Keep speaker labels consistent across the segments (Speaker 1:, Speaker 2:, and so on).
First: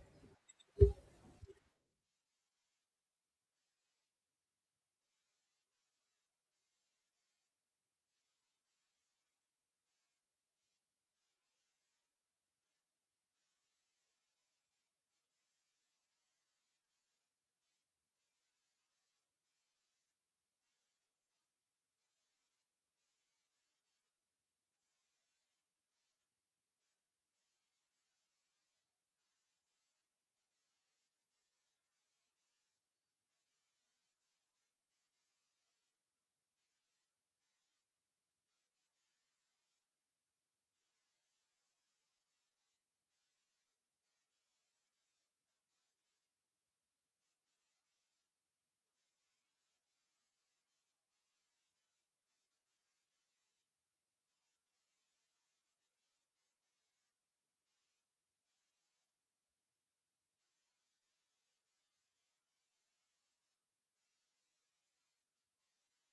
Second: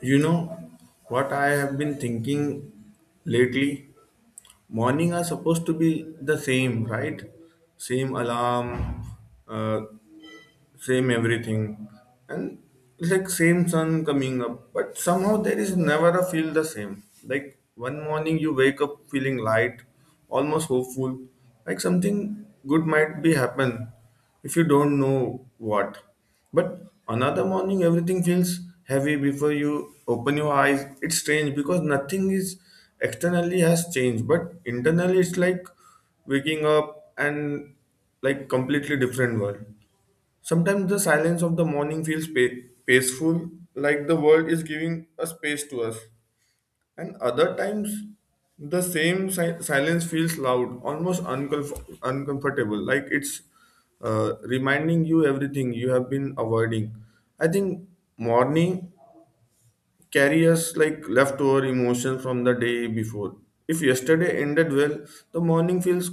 Speaker 1: You know what I have been thinking lately? Morning are supposed to be the same, right? Same alarm, uh, same everything and it's like same sun coming up, but somehow there is never a feel the same. Like one morning you wake up feeling light, almost hopeful, like something good might be happen if you don't know what. But another morning everything feels heavy before you open your eyes. It's strange because nothing is externally has changed, but internally it's like waking up and like completely different world. Sometimes the silence of the morning feels peaceful, like the world is giving a space to us. And other times, the same silence feels loud, almost uncomfortable, like it's reminding you everything you have been avoiding. I think morning carry us like leftover emotion from the day before. If yesterday ended well, the morning feels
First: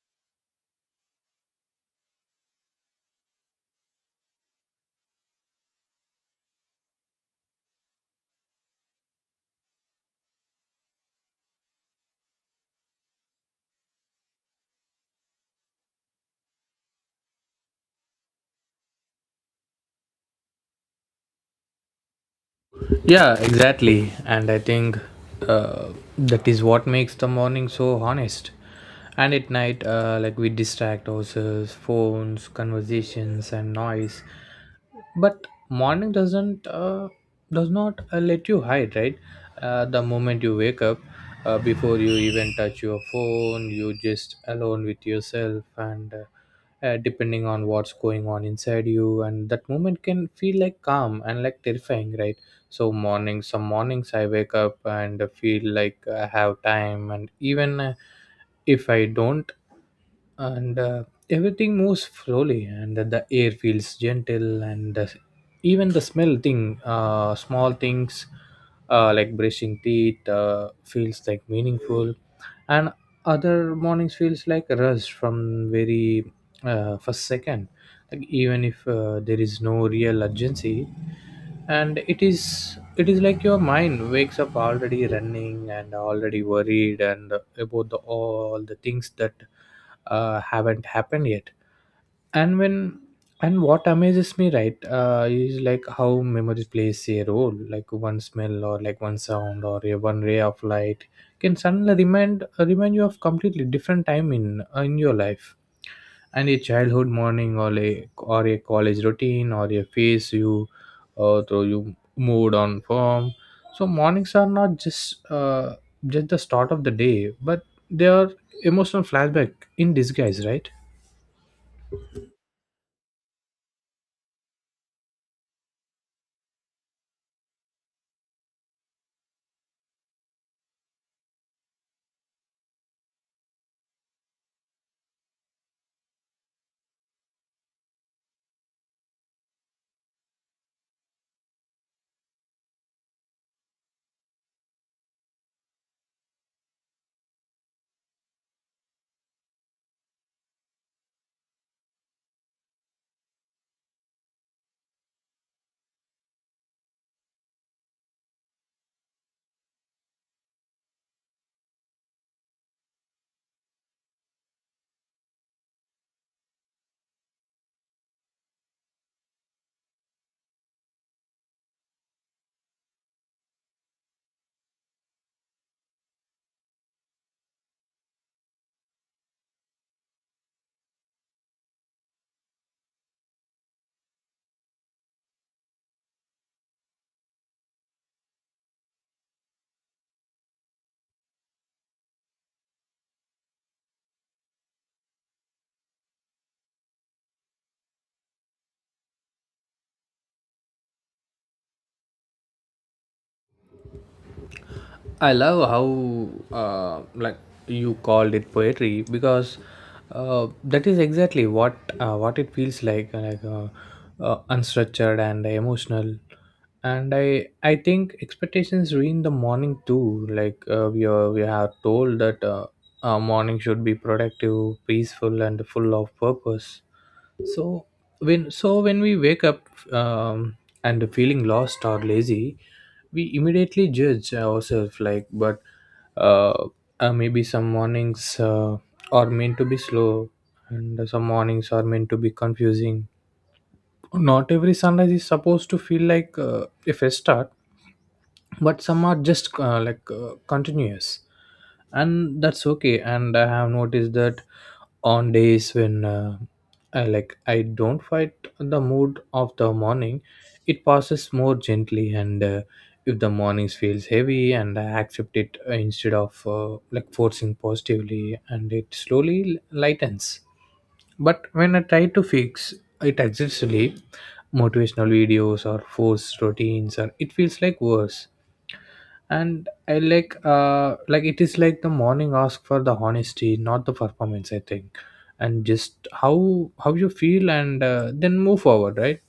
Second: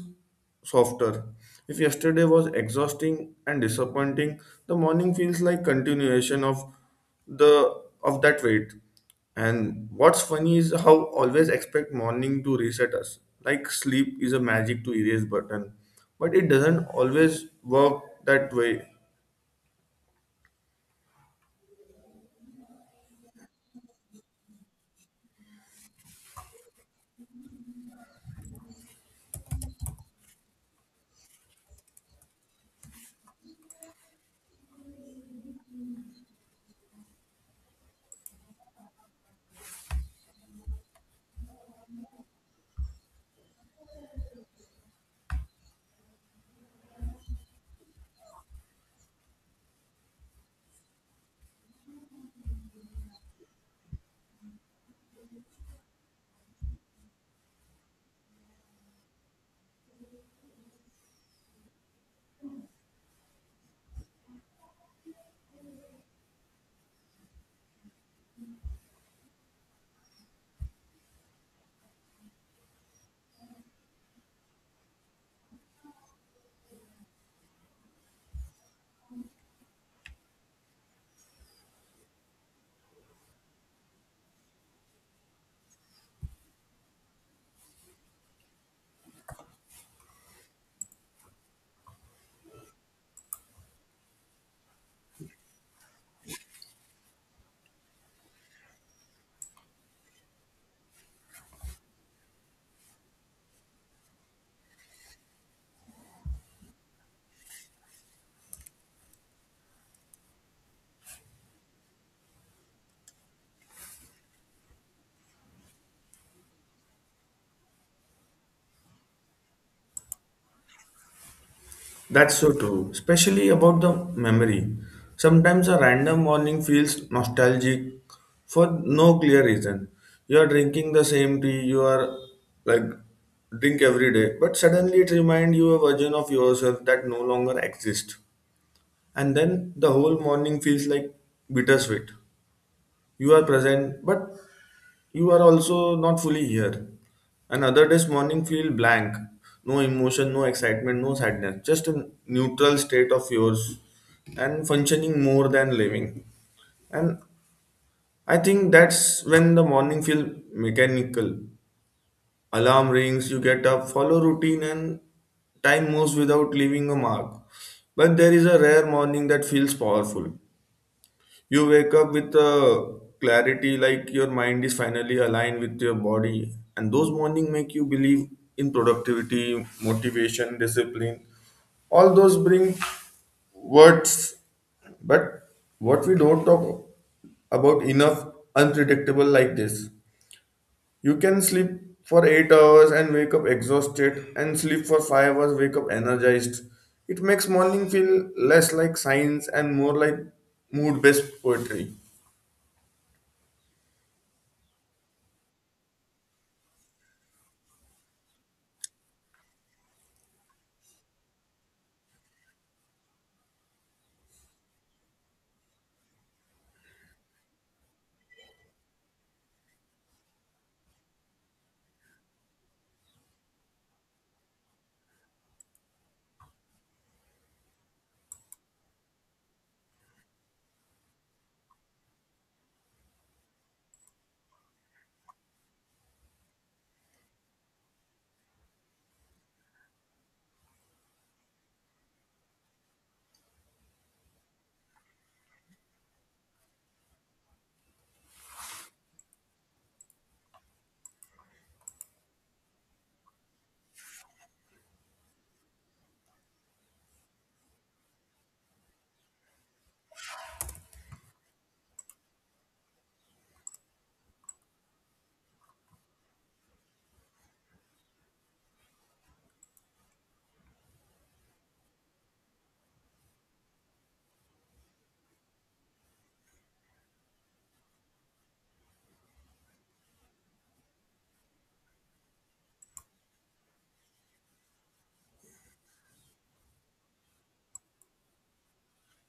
Speaker 1: softer. If yesterday was exhausting and disappointing, the morning feels like continuation of the of that weight. And what's funny is how always expect morning to reset us. Like sleep is a magic to erase button, but it doesn't always work that way.
Speaker 2: Yeah, exactly. And I think uh, that is what makes the morning so honest. And at night, like we distract ourselves, phones, conversations, and noise, but morning does not let you hide, right? The moment you wake up, before you even touch your phone, you just alone with yourself, and depending on what's going on inside you, and that moment can feel like calm and like terrifying, right? So morning some mornings I wake up and feel like I have time, and even if I don't, and everything moves slowly and the air feels gentle, and even the smell thing small things, like brushing teeth feels like meaningful. And other mornings feels like a rush from very first second, like even if there is no real urgency, and it is like your mind wakes up already running and already worried, and about the all the things that haven't happened yet. And when and what amazes me, right? Is like how memory plays a role, like one smell, or like one sound, or a one ray of light can suddenly remind you of completely different time in your life, and a childhood morning, or a college routine, or a phase you through you moved on from. So mornings are not just the start of the day, but they are emotional flashback in disguise, right?
Speaker 1: That's so true, especially about the memory. Sometimes a random morning feels nostalgic for no clear reason. You are drinking the same tea you are like drink every day, but suddenly it reminds you a version of yourself that no longer exists. And then the whole morning feels like bittersweet. You are present, but you are also not fully here. Another day's morning feel blank. No emotion, no excitement, no sadness. Just a neutral state of yours and functioning more than living. And I think that's when the morning feel mechanical. Alarm rings, you get up, follow routine and time moves without leaving a mark. But there is a rare morning that feels powerful. You wake up with a clarity like your mind is finally aligned with your body, and those morning make you believe in productivity, motivation, discipline. All those bring words, but what we don't talk about enough unpredictable like this. You can sleep for 8 hours and wake up exhausted, and sleep for 5 hours, wake up energized. It makes morning feel less like science and more like mood based poetry.
Speaker 2: I love how you called it poetry, because that is exactly what it feels like, unstructured and emotional. And I think expectations ruin the morning too, like we are told that our morning should be productive, peaceful, and full of purpose. So when we wake up um, and feeling lost or lazy, we immediately judge ourselves, like, but uh, maybe some mornings are meant to be slow, and some mornings are meant to be confusing. Not every sunrise is supposed to feel like a fresh start, but some are just continuous, and that's okay. And I have noticed that on days when I don't fight the mood of the morning, it passes more gently, and if the mornings feels heavy and I accept it, instead of forcing positively, and it slowly lightens. But when I try to fix it aggressively, motivational videos or forced routines, or it feels like worse. And I like it is like the morning ask for the honesty, not the performance, I think. And just how you feel, and then move forward, right?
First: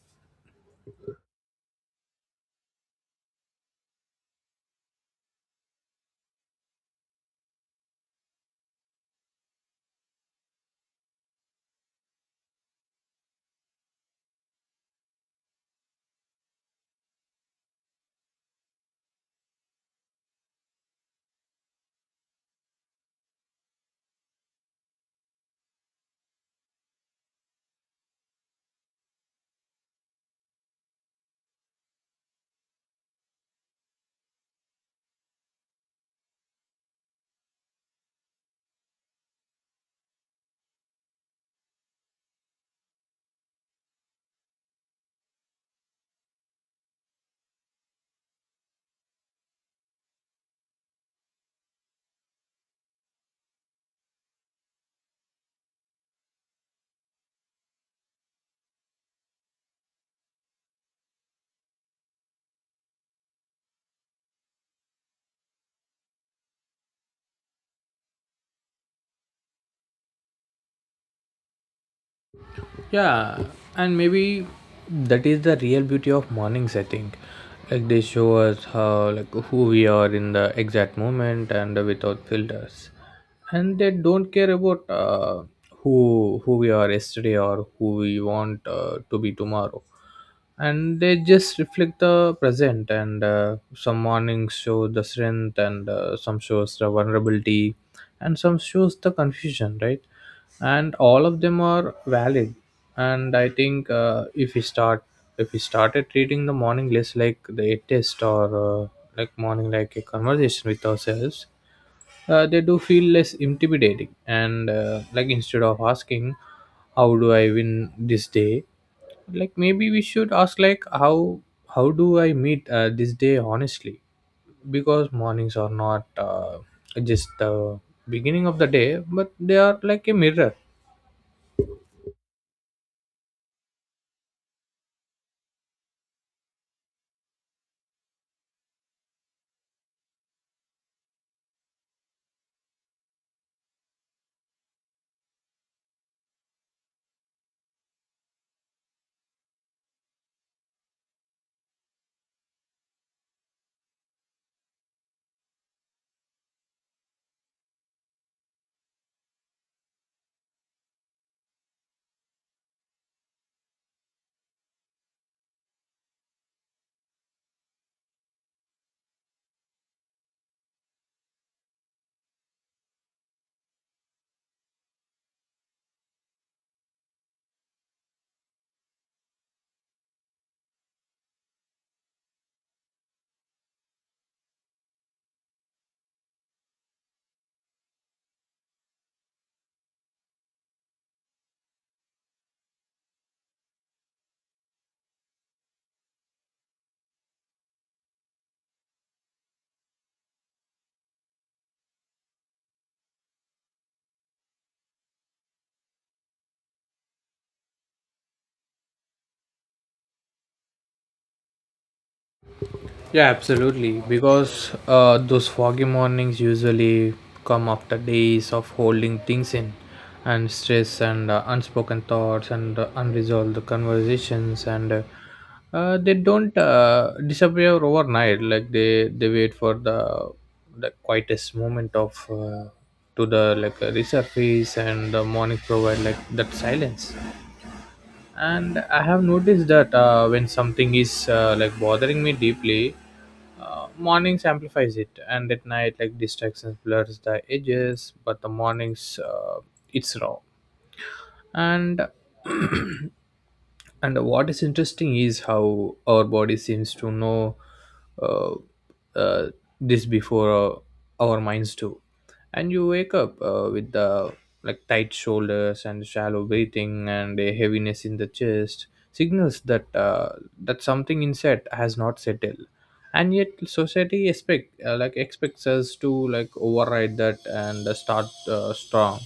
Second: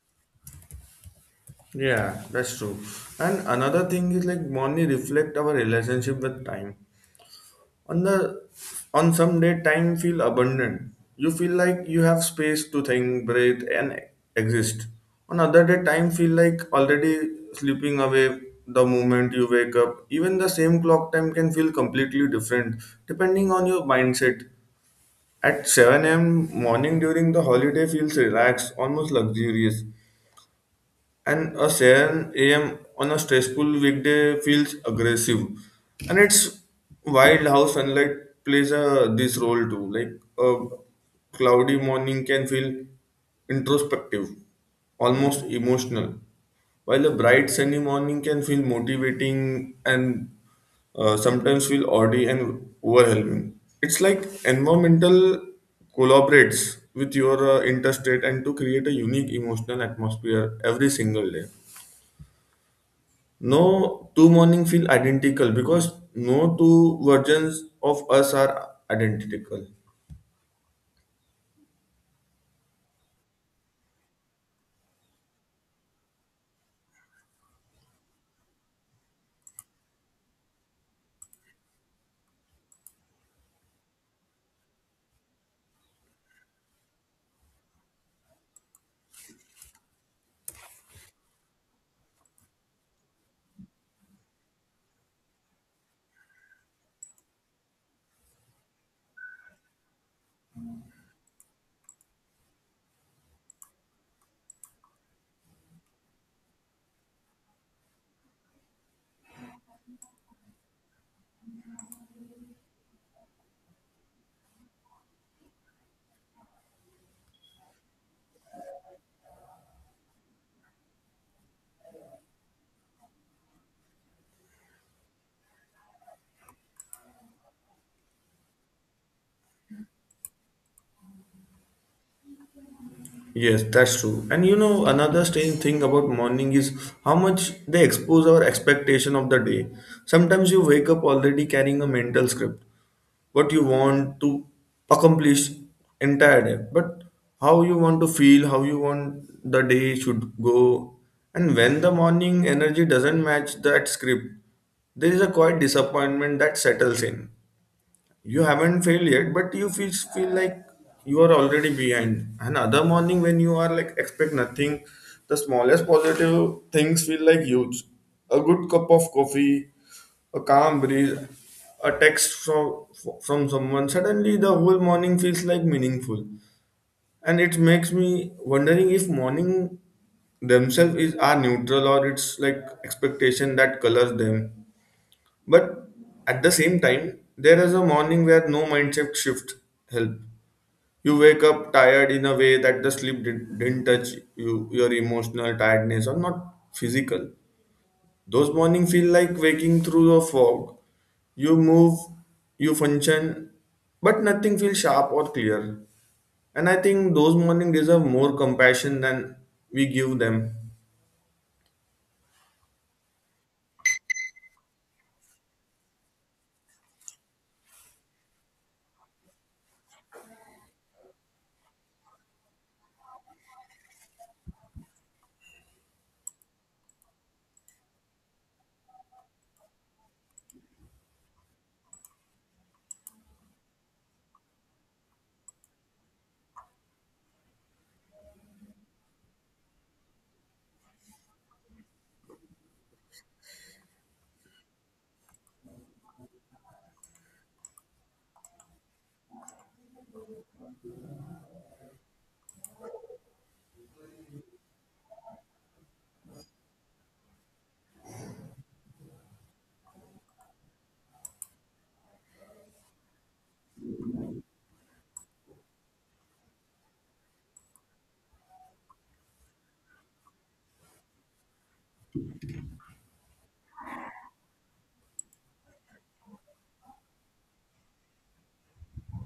Speaker 1: Yeah, that's true. And another thing is like money reflect our relationship with time. On the on some day time feel abundant. You feel like you have space to think, breathe and exist. On other day time feel like already slipping away the moment you wake up. Even the same clock time can feel completely different depending on your mindset. At 7 a.m. morning during the holiday feels relaxed, almost luxurious, and a 7 a.m. on a stressful weekday feels aggressive. And it's wild how sunlight plays a, this role too. Like a cloudy morning can feel introspective, almost emotional, while a bright sunny morning can feel motivating and sometimes feel oddly and overwhelming. It's like environmental collaborates with your interstate and to create a unique emotional atmosphere every single day. No two morning feel identical because no two versions of us are identical.
Speaker 2: Yeah, and maybe that is the real beauty of mornings, I think. Like they show us how, like, who we are in the exact moment, and without filters. And they don't care about who we are yesterday, or who we want to be tomorrow. And they just reflect the present, and some mornings show the strength, and some shows the vulnerability, and some shows the confusion, right? And all of them are valid. And I think if we started treating the morning less like the test, or morning like a conversation with ourselves, they do feel less intimidating. And instead of asking, how do I win this day, like maybe we should ask, like, how do I meet this day honestly, because mornings are not just the beginning of the day, but they are like a mirror.
Speaker 1: Yes, that's true. And you know, another strange thing about morning is how much they expose our expectation of the day. Sometimes you wake up already carrying a mental script, what you want to accomplish entire day, but how you want to feel, how you want the day should go. And when the morning energy doesn't match that script, there is a quiet disappointment that settles in. You haven't failed yet, but you feel like you are already behind. And other morning when you are like expect nothing, the smallest positive things feel like huge. A good cup of coffee, a calm breeze, a text from someone, suddenly the whole morning feels like meaningful. And it makes me wondering if morning themselves is are neutral or it's like expectation that colors them. But at the same time, there is a morning where no mindset shift help. You wake up tired in a way that the sleep didn't touch you, your emotional tiredness or not physical. Those morning feel like waking through a fog. You move, you function, but nothing feels sharp or clear. And I think those morning deserve more compassion than we give them.
Speaker 2: Yeah, absolutely. Because those foggy mornings usually come after days of holding things in, and stress, and unspoken thoughts, and unresolved conversations, and they don't disappear overnight. Like they wait for the quietest moment of to the like resurface, and the morning provide like that silence. And I have noticed that when something is like bothering me deeply, mornings amplifies it. And at night, like, distractions blurs the edges, but the mornings it's raw. And and what is interesting is how our body seems to know uh, uh, this before our minds do. And you wake up with the, like, tight shoulders and shallow breathing and a heaviness in the chest, signals that that something inside has not settled. And yet society expects us to like override that, and start strong.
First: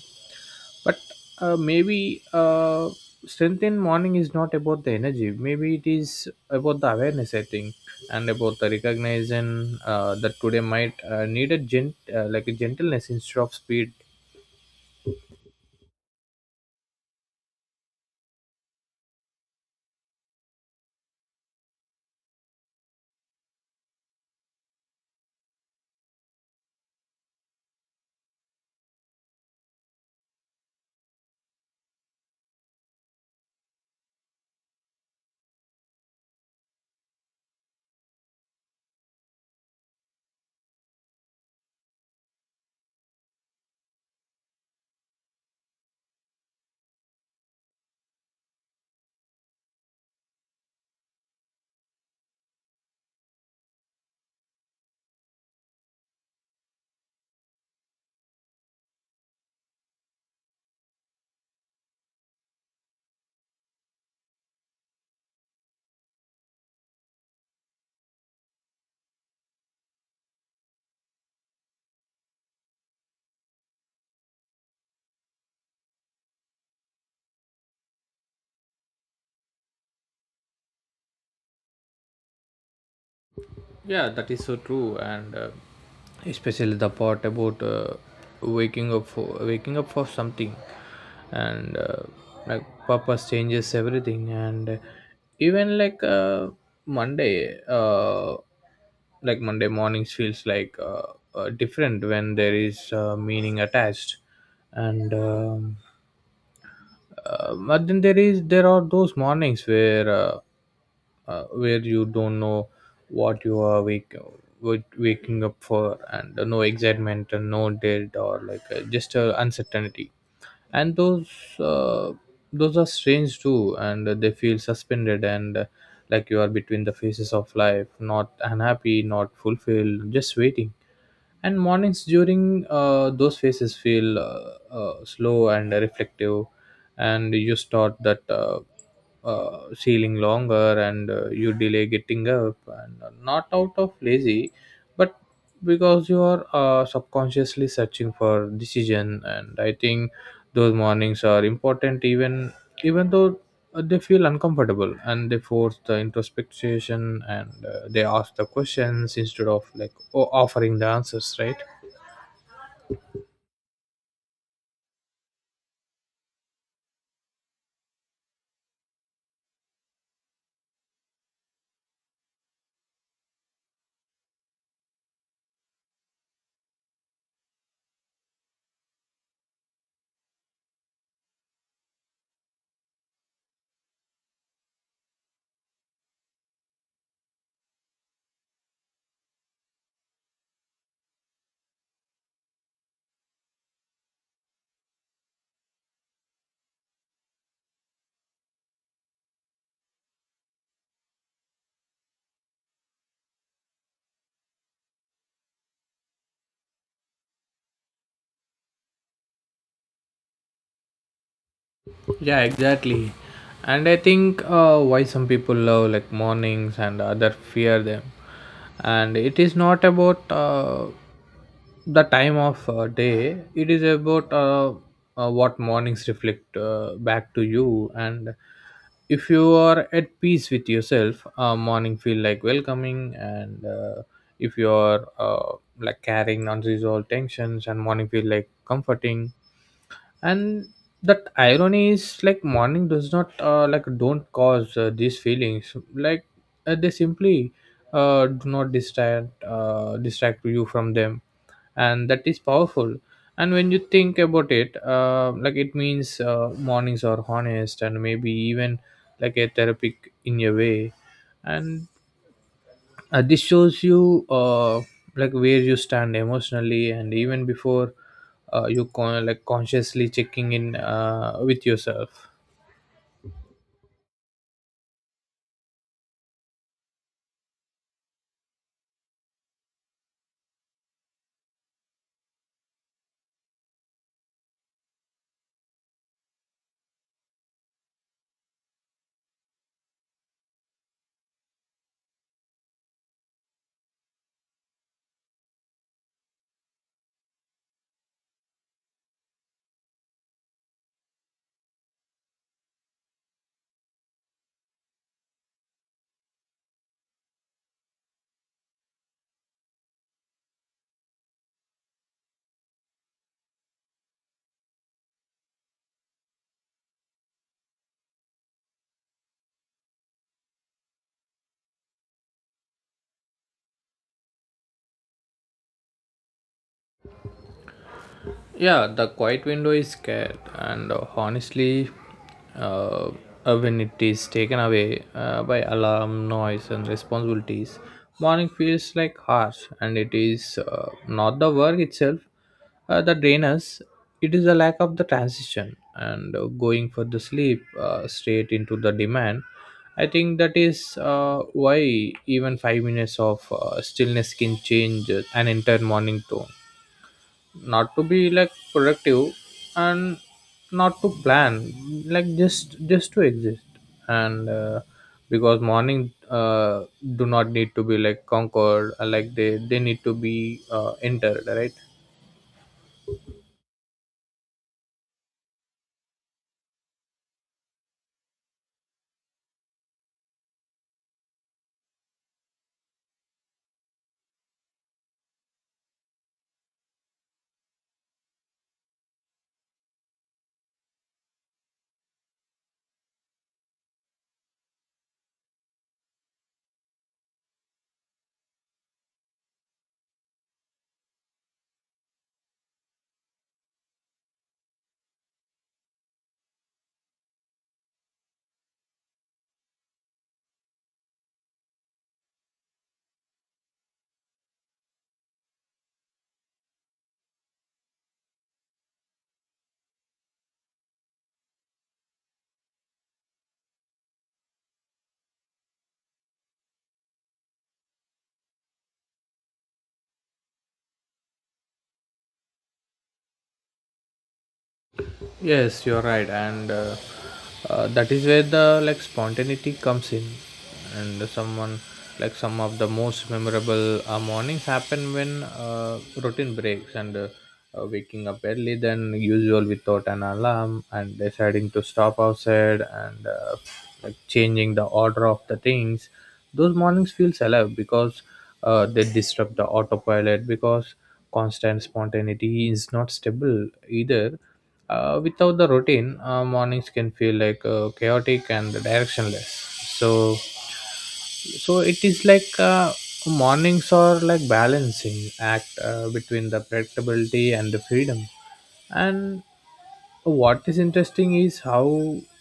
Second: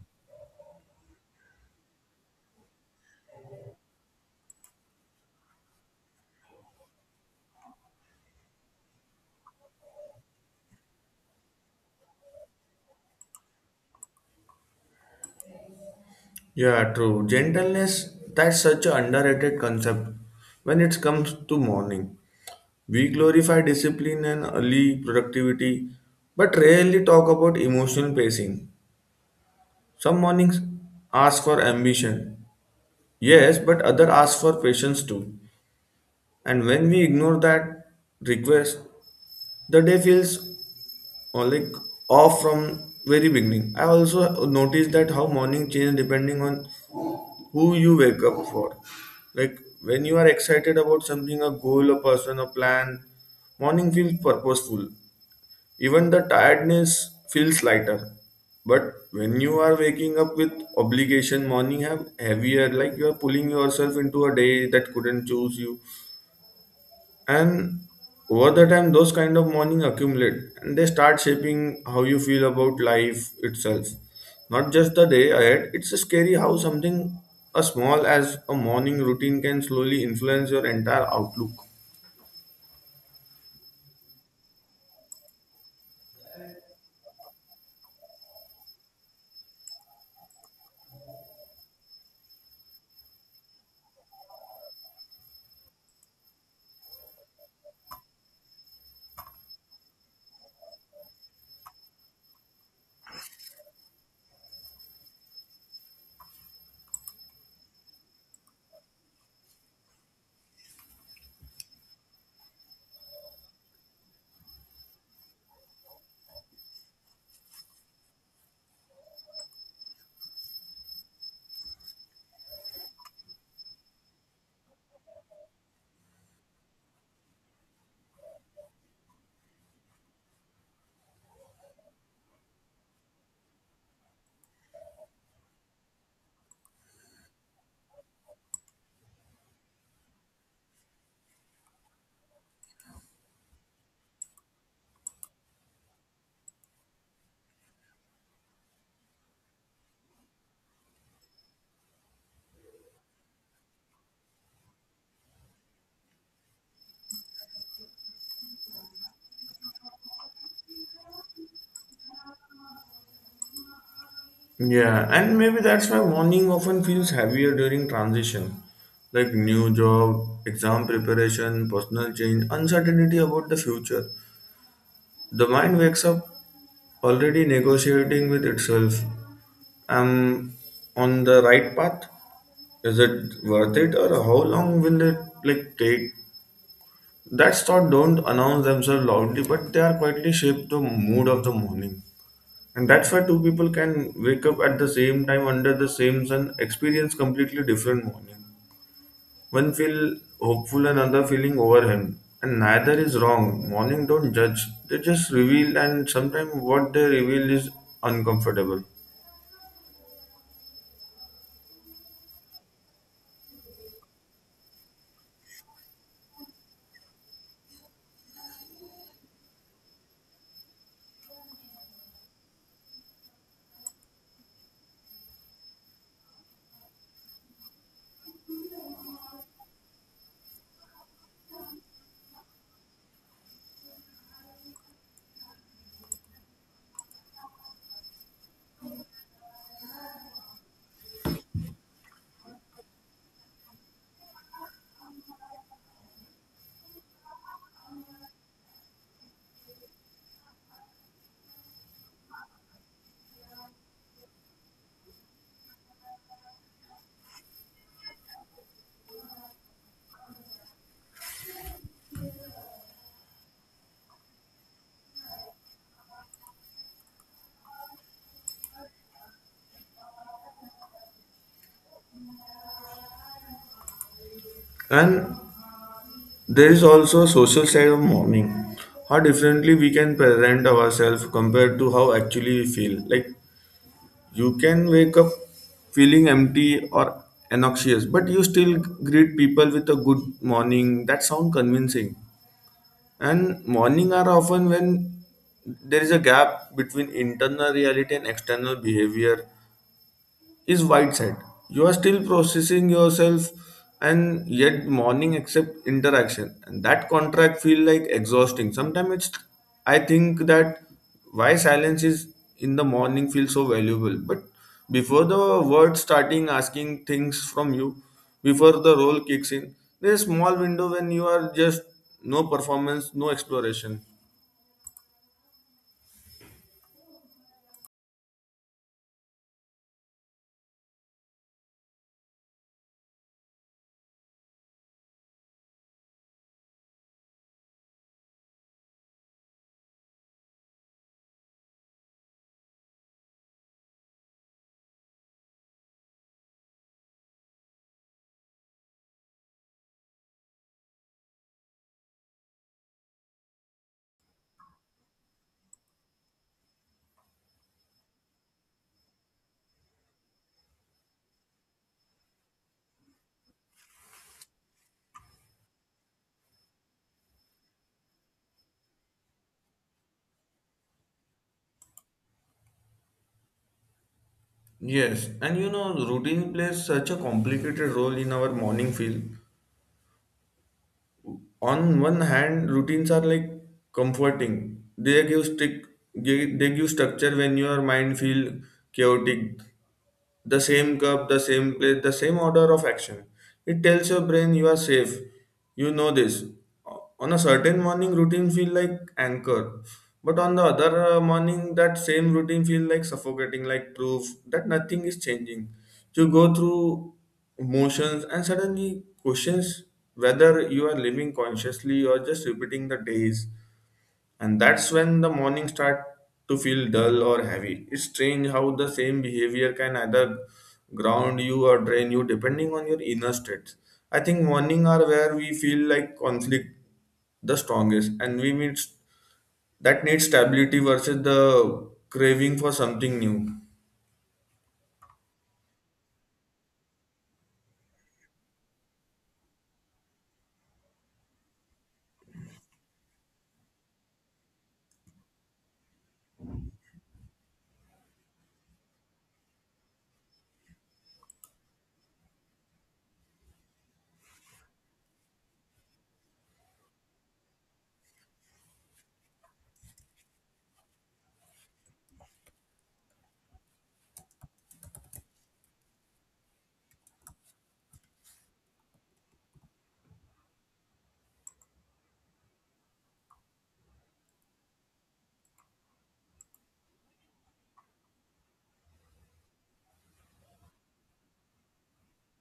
Speaker 2: But maybe strength in morning is not about the energy, maybe it is about the awareness, I think. And about the recognition that today might need a gent like a gentleness instead of speed.
Speaker 1: Yeah, true. Gentleness, that's such an underrated concept when it comes to mourning. We glorify discipline and early productivity, but rarely talk about emotional pacing. Some mornings ask for ambition, yes, but other ask for patience too. And when we ignore that request, the day feels like off from very beginning. I also noticed that how morning change depending on who you wake up for. Like when you are excited about something, a goal, a person, a plan, morning feels purposeful. Even the tiredness feels lighter. But when you are waking up with obligation, morning have heavier, like you are pulling yourself into a day that couldn't choose you. And over the time, those kind of morning accumulate and they start shaping how you feel about life itself. Not just the day ahead, it's scary how something as small as a morning routine can slowly influence your entire outlook.
Speaker 2: Yeah, that is so true, and especially the part about waking up for something, and like purpose changes everything, and even like Monday, Monday mornings feels like different when there is meaning attached, and. But then there are those mornings where you don't know what you are wake, what waking up for, and no excitement and no dread, or like just uncertainty. And uh, those are strange too, and they feel suspended, and like you are between the phases of life, not unhappy, not fulfilled, just waiting. And mornings during those phases feel slow and reflective. And you start that ceiling longer, and you delay getting up, and not out of lazy, but because you are subconsciously searching for decision. And I think those mornings are important, even though they feel uncomfortable, and they force the introspection, and they ask the questions instead of offering the answers, right?
Speaker 1: Yeah, and maybe that's why morning often feels heavier during transition, like new job, exam preparation, personal change, uncertainty about the future. The mind wakes up already negotiating with itself. Am on the right path. Is it worth it, or how long will it like take? That thought don't announce themselves loudly, but they are quietly shape the mood of the morning. And that's why two people can wake up at the same time under the same sun, experience completely different morning. One feel hopeful, another feeling overwhelmed. And neither is wrong. Morning don't judge. They just reveal, and sometimes what they reveal is uncomfortable.
Speaker 2: Yeah, exactly. And I think why some people love like mornings and other fear them. And it is not about the time of day. It is about what mornings reflect back to you. And if you are at peace with yourself, morning feel like welcoming. And if you are like carrying unresolved tensions, and morning feel like comforting. And that irony is like morning does not like don't cause these feelings, like they simply do not distract distract you from them. And that is powerful. And when you think about it, like it means mornings are honest, and maybe even like a therapeutic in a way. And this shows you like where you stand emotionally, and even before you con- like consciously checking in with yourself.
Speaker 1: And there is also a social side of morning. How differently we can present ourselves compared to how actually we feel. Like you can wake up feeling empty or anxious, but you still greet people with a good morning. That sounds convincing. And morning are often when there is a gap between internal reality and external behavior is wide side. You are still processing yourself, and yet morning accept interaction. And that contract feel like exhausting. Sometimes it's I think that why silence is in the morning feels so valuable. But before the word starting asking things from you, before the role kicks in, there's a small window when you are just no performance, no exploration.
Speaker 2: Yeah, the quiet window is scared, and honestly, uh, when it is taken away by alarm, noise, and responsibilities, morning feels like harsh, and it is not the work itself that drains us. It is the lack of the transition, and going for the sleep straight into the demand. I think that is why even 5 minutes of stillness can change an entire morning tone, not to be like productive, and not to plan, like just to exist. And because morning do not need to be like conquered, like they need to be entered, right?
Speaker 1: Yes, and you know, routine plays such a complicated role in our morning feel. On one hand routines are like comforting. They give strict they give structure when your mind feel chaotic. The same cup, the same plate, the same order of action. It tells your brain you are safe. You know this. On a certain morning, routine feel like anchor, but on the other morning, that same routine feel like suffocating, like proof that nothing is changing. You go through motions and suddenly questions whether you are living consciously or just repeating the days. And that's when the morning start to feel dull or heavy. It's strange how the same behavior can either ground you or drain you depending on your inner states. I think morning are where we feel like conflict the strongest, and we need that needs stability versus the craving for something new.
Speaker 2: Yes, you're right, and that is where the, like, spontaneity comes in, and some of the most memorable mornings happen when routine breaks, and waking up early than usual without an alarm, and deciding to stop outside, and changing the order of the things. Those mornings feels alive because they disrupt the autopilot because constant spontaneity is not stable either. Without the routine, mornings can feel like chaotic and directionless. So so it is like, mornings are like balancing act between the predictability and the freedom. And what is interesting is how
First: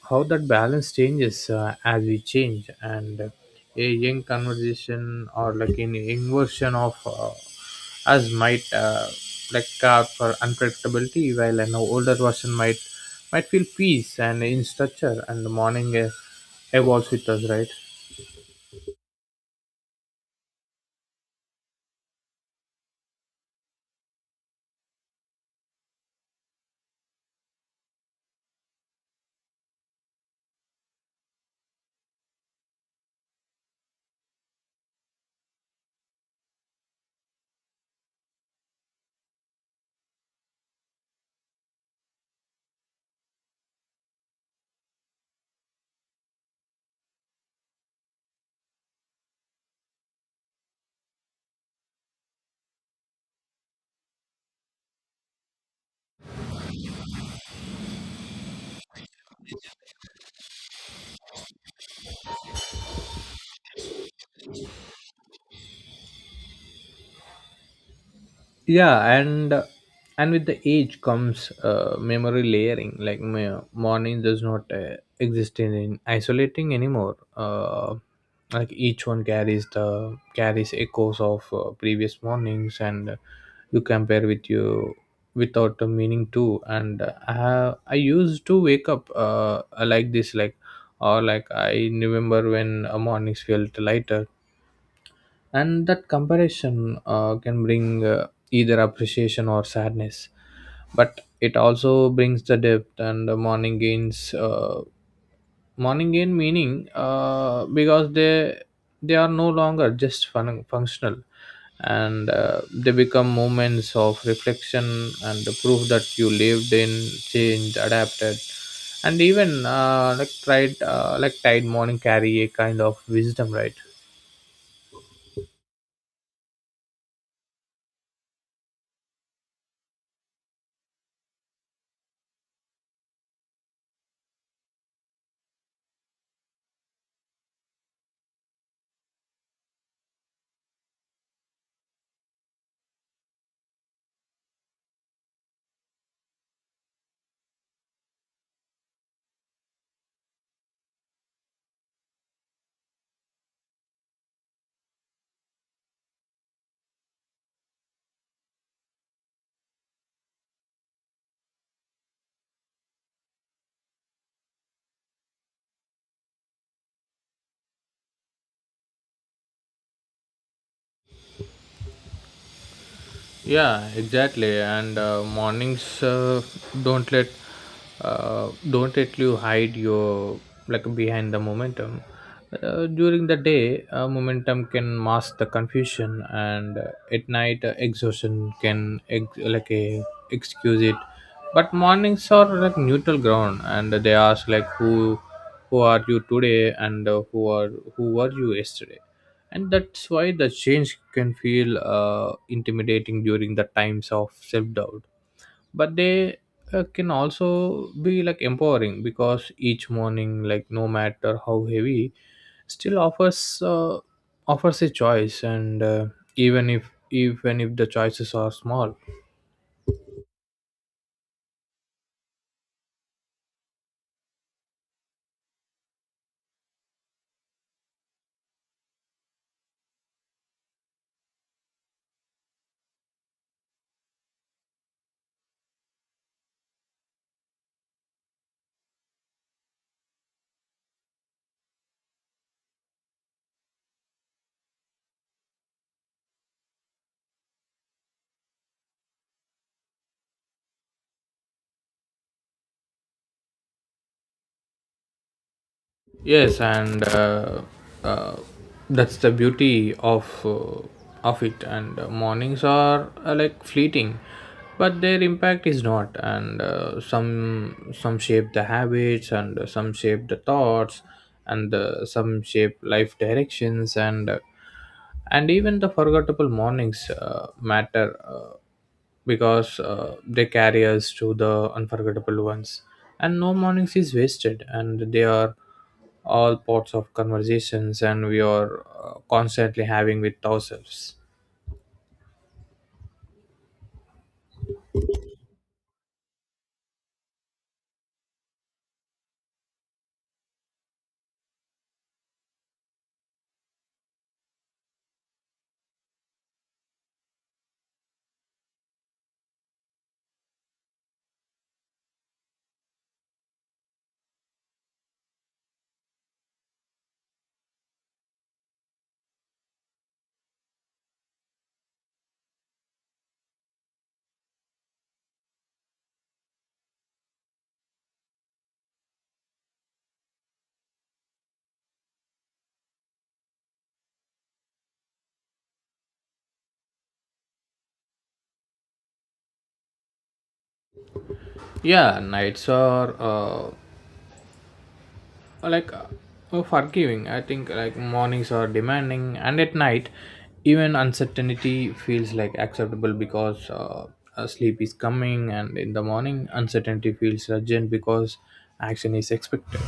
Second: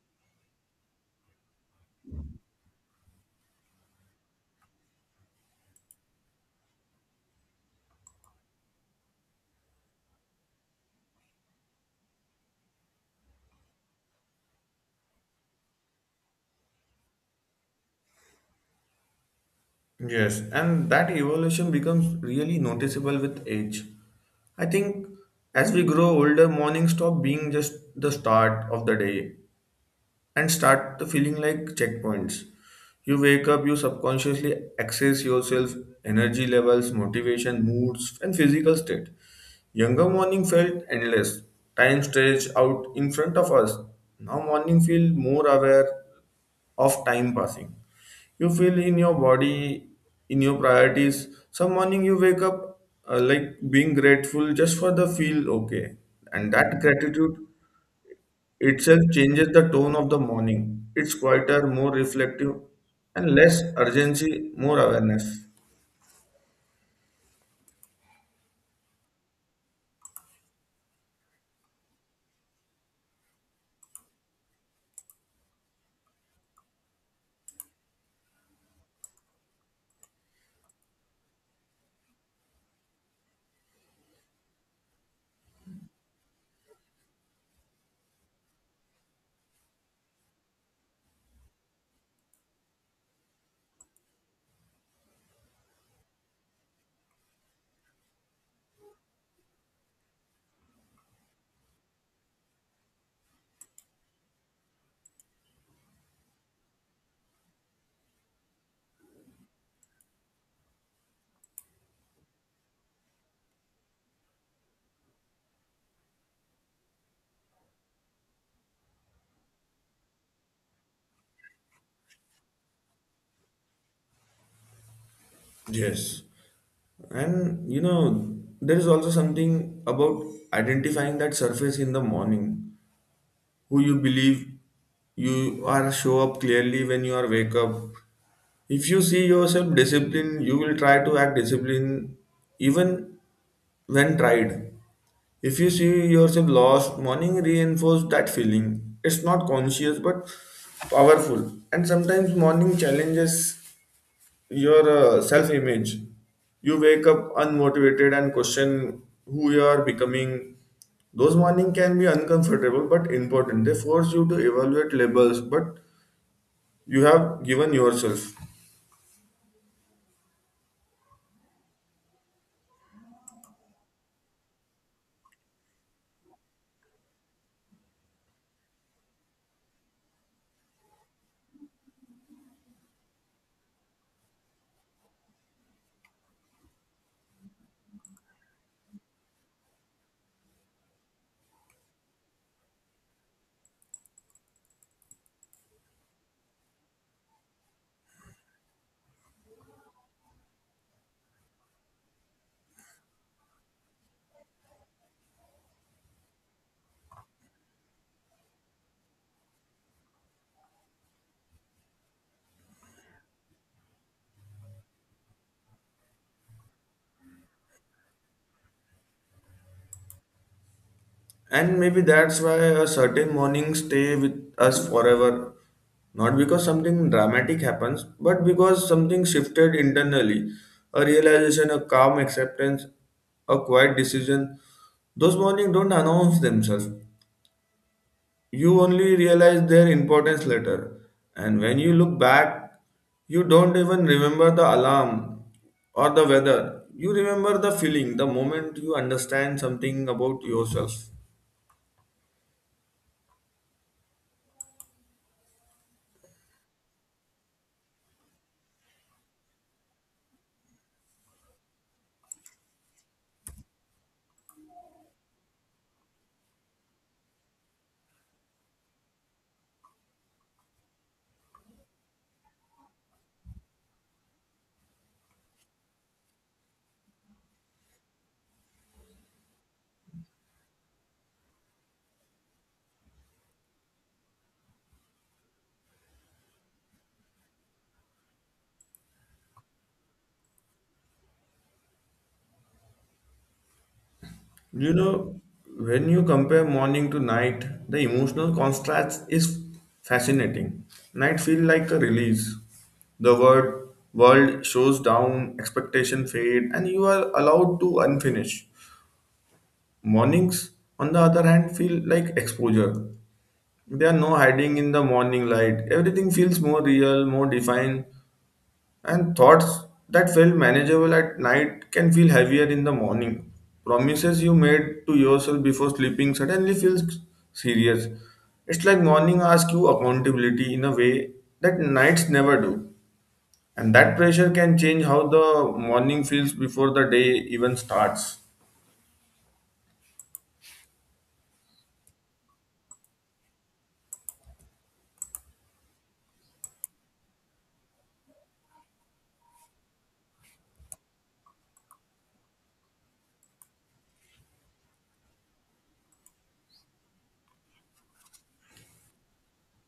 Speaker 2: how that balance changes as we change. And a young conversation or like an inversion of us might like care for unpredictability, while an older version might feel peace and in structure, and the morning evolves with us, right?
Speaker 1: Yes, and that evolution becomes really noticeable with age. I think as we grow older, morning stop being just the start of the day and start the feeling like checkpoints. You wake up, you subconsciously access yourself, energy levels, motivation, moods, and physical state. Younger morning felt endless. Time stretched out in front of us. Now morning feel more aware of time passing. You feel in your body, in your priorities. Some morning you wake up like being grateful just for the feel okay, and that gratitude itself changes the tone of the morning. It's quieter, more reflective, and less urgency, more awareness.
Speaker 2: Yeah, and with the age comes memory layering. Like my morning does not exist in isolating anymore. Like each one carries the carries echoes of previous mornings, and you compare with you without a meaning too. And I used to wake up like this, like, or like I remember when mornings felt lighter, and that comparison can bring either appreciation or sadness. But it also brings the depth, and the morning gains morning gain meaning because they are no longer just functional, and they become moments of reflection and the proof that you lived in, changed, adapted, and even like tried, like tide morning carry a kind of wisdom, right?
Speaker 1: Yes. And you know, there is also something about identifying that surface in the morning. Who you believe you are show up clearly when you are wake up. If you see yourself disciplined, you will try to act disciplined even when tried. If you see yourself lost, morning reinforce that feeling. It's not conscious but powerful. And sometimes morning challenges your self image. You wake up unmotivated and question who you are becoming. Those morning can be uncomfortable but important. They force you to evaluate labels but you have given yourself.
Speaker 2: Yeah, exactly. And mornings don't let don't let you hide your like behind the momentum. During the day, momentum can mask the confusion, and at night, exhaustion can like a excuse it. But mornings are like neutral ground, and they ask like who are you today, and who were you yesterday. And that's why the change can feel intimidating during the times of self-doubt, but they can also be like empowering, because each morning, like no matter how heavy, still offers a choice. And even if the choices are small.
Speaker 1: And maybe that's why a certain morning stay with us forever. Not because something dramatic happens, but because something shifted internally. A realization, a calm acceptance, a quiet decision. Those mornings don't announce themselves. You only realize their importance later. And when you look back, you don't even remember the alarm or the weather. You remember the feeling, the moment you understand something about yourself.
Speaker 2: Yes, and uh, that's the beauty of it. And mornings are like fleeting, but their impact is not. And some shape the habits, and some shape the thoughts, and some shape life directions, and even the forgettable mornings matter. Because they carry us to the unforgettable ones, and no mornings is wasted, and they are all parts of conversations, and we are constantly having with ourselves.
Speaker 1: You know, when you compare morning to night, the emotional contrast is fascinating. Night feels like a release. The world shows down, expectation fade, and you are allowed to unfinish. Mornings, on the other hand, feel like exposure. There are no hiding in the morning light. Everything feels more real, more defined, and thoughts that felt manageable at night can feel heavier in the morning. Promises you made to yourself before sleeping suddenly feels serious. It's like morning asks you accountability in a way that nights never do. And that pressure can change how the morning feels before the day even starts.
Speaker 2: Yeah, nights are like uh, oh, forgiving, I think. Like mornings are demanding, and at night even uncertainty feels like acceptable, because sleep is coming, and in the morning uncertainty feels urgent because action is expected.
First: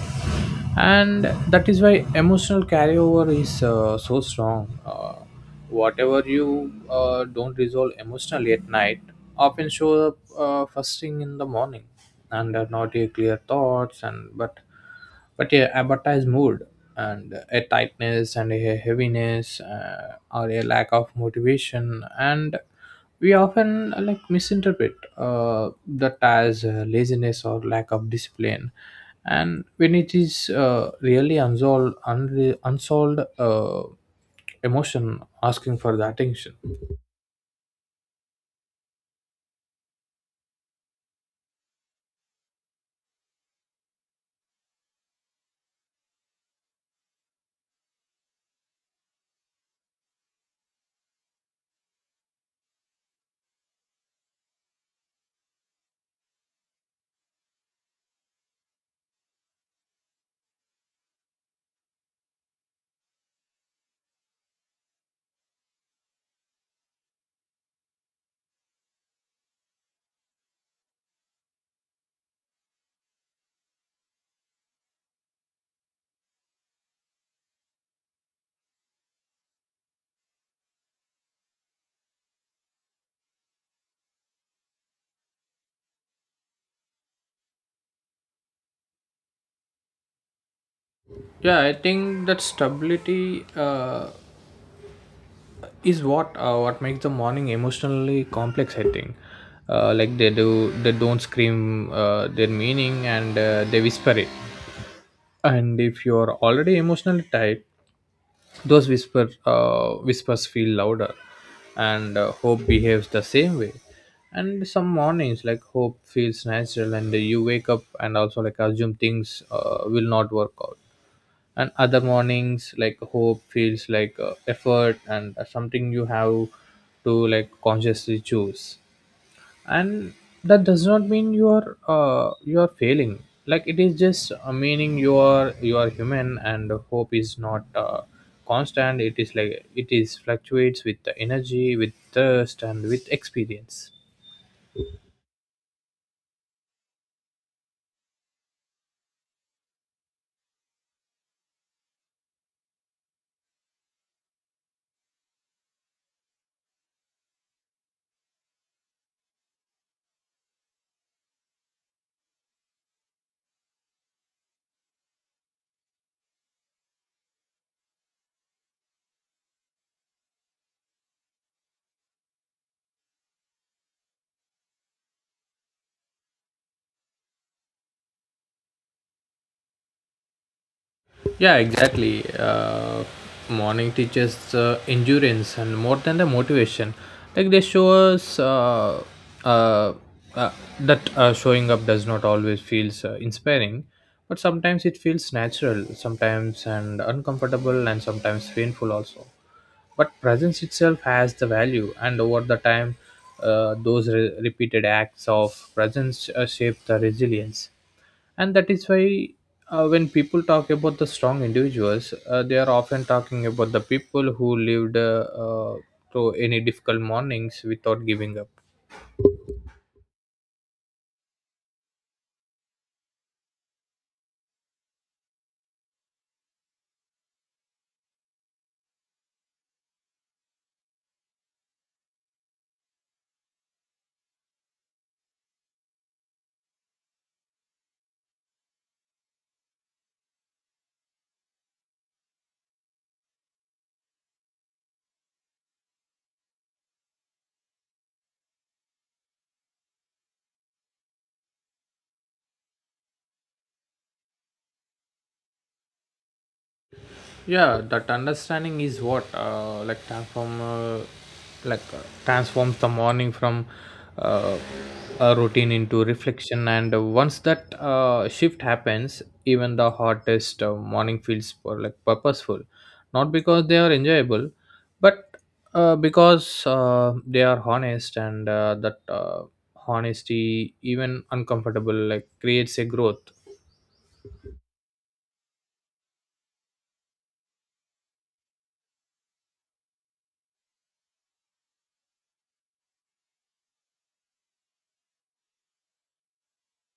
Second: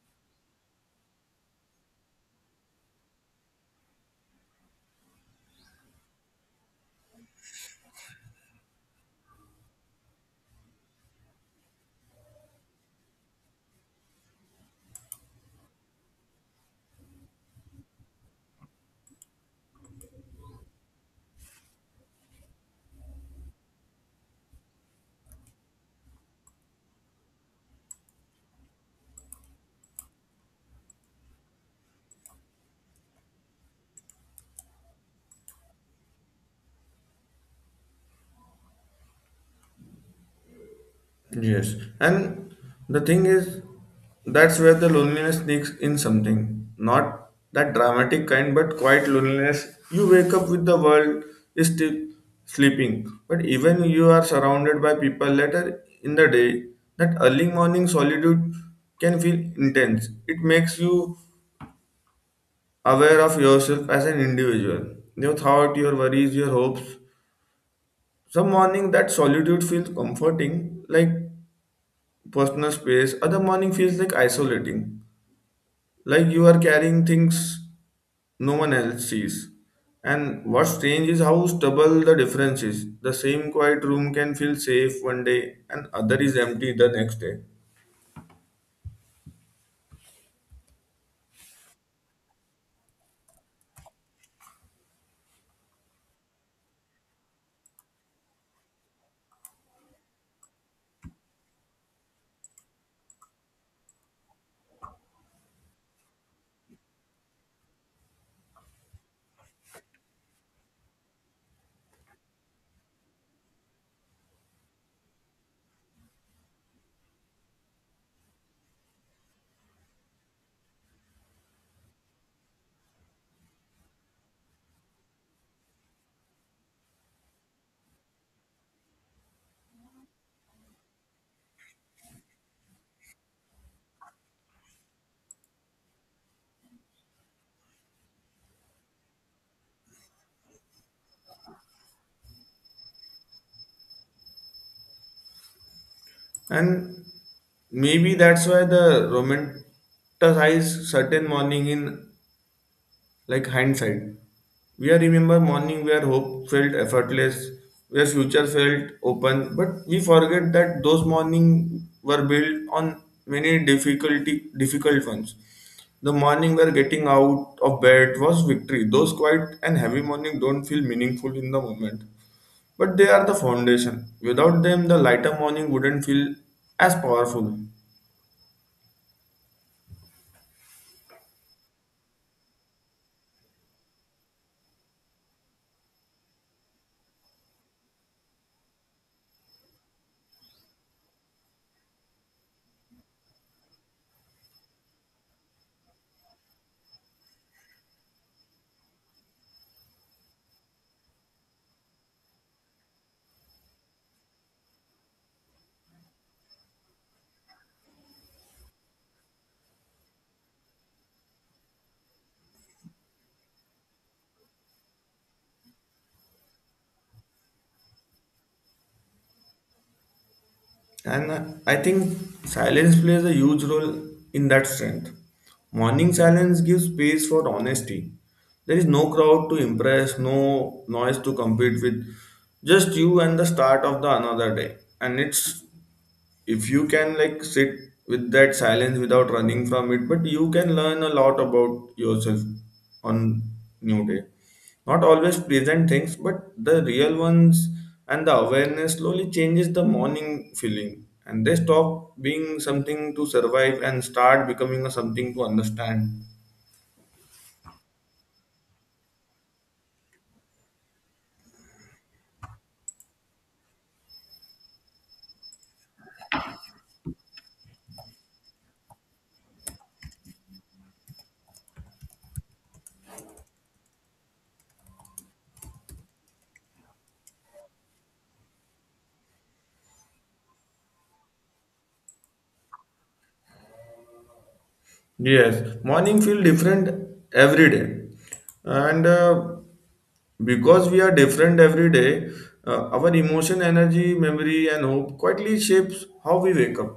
Speaker 2: And that is why emotional carryover is so strong. Whatever you don't resolve emotionally at night often show up first thing in the morning, and are not a clear thoughts. And but but yeah, advertise mood and a tightness and a heaviness, or a lack of motivation. And we often like misinterpret that as laziness or lack of discipline, and when it is really unsolved unsolved emotion asking for the attention.
Speaker 1: Yes, and the thing is, that's where the loneliness sneaks in something. Not that dramatic kind, but quiet loneliness. You wake up with the world is still sleeping, but even you are surrounded by people later in the day. That early morning solitude can feel intense. It makes you aware of yourself as an individual. Your thought, your worries, your hopes. Some morning that solitude feels comforting, like personal space, other morning feels like isolating, like you are carrying things no one else sees. And what's strange is how stubble the difference is. The same quiet room can feel safe one day and other is empty the next day.
Speaker 2: Yeah, I think that stability is what makes the morning emotionally complex, I think. Like they don't scream their meaning, and they whisper it. And if you're already emotionally tight, those whispers feel louder. And hope behaves the same way. And some mornings, like hope feels natural, and you wake up and also like assume things will not work out. And other mornings, like hope feels like effort, and something you have to like consciously choose. And that does not mean you are failing. Like it is just meaning you are human, and hope is not constant. It is like it is fluctuates with the energy, with thirst, and with experience.
Speaker 1: And maybe that's why the romanticize certain morning in like hindsight. We are remember morning where hope felt effortless, where future felt open, but we forget that those morning were built on many difficult ones. The morning where getting out of bed was victory. Those quiet and heavy morning don't feel meaningful in the moment, but they are the foundation. Without them, the lighter morning wouldn't feel as powerful.
Speaker 2: Yeah, exactly. Morning teaches endurance and more than the motivation. Like they show us uh, uh, that showing up does not always feels inspiring, but sometimes it feels natural, sometimes and uncomfortable, and sometimes painful also. But presence itself has the value, and over the time, those repeated acts of presence shape the resilience. And that is why when people talk about the strong individuals, they are often talking about the people who lived uh, through any difficult mornings without giving up.
Speaker 1: And I think silence plays a huge role in that strength. Morning silence gives space for honesty. There is no crowd to impress, no noise to compete with, just you and the start of the another day. And it's if you can like sit with that silence without running from it but you can learn a lot about yourself on new day, not always pleasant things but the real ones. And the awareness slowly changes the morning feeling and they stop being something to survive and start becoming a something to understand.
Speaker 2: Yeah, that understanding is what like transforms the morning from uh, a routine into reflection. And once that shift happens, even the hottest morning feels for like purposeful, not because they are enjoyable, but because they are honest, and that honesty, even uncomfortable, like creates a growth.
Speaker 1: Yes, morning feel different every day, and because we are different every day, our emotion, energy, memory, and hope quietly shapes how we wake up.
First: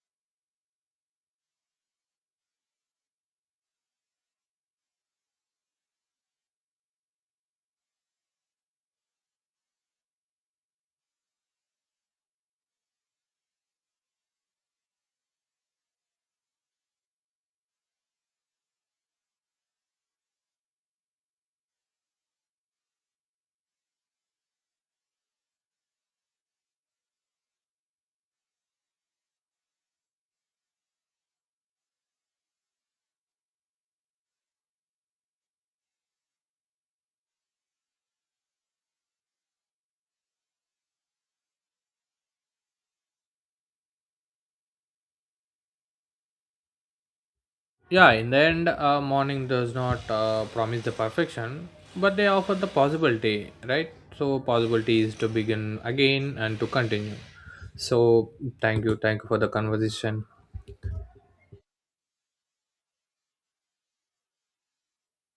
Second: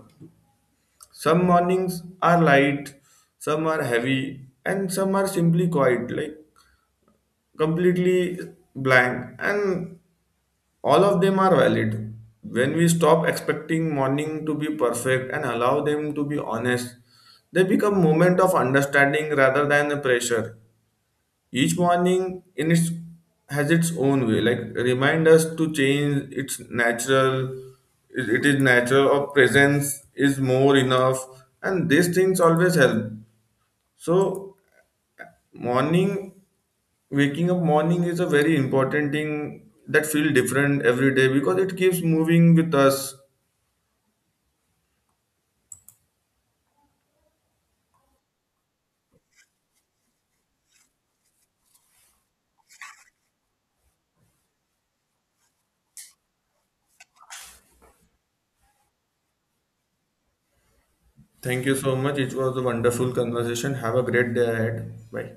Speaker 1: Some mornings are light, some are heavy, and some are simply quiet, like completely blank, and all of them are valid. When we stop expecting morning to be perfect and allow them to be honest, they become moment of understanding rather than a pressure. Each morning in its has its own way like remind us to change its natural. It is natural or presence is more enough, and these things always help. So morning, waking up morning is a very important thing that feel different every day because it keeps moving with us.
Speaker 2: Yeah, in the end, morning does not promise the perfection, but they offer the possibility, right? So, possibility is to begin again and to continue. So, thank you for the conversation.
Speaker 1: Thank you so much, it was a wonderful conversation, have a great day ahead, bye.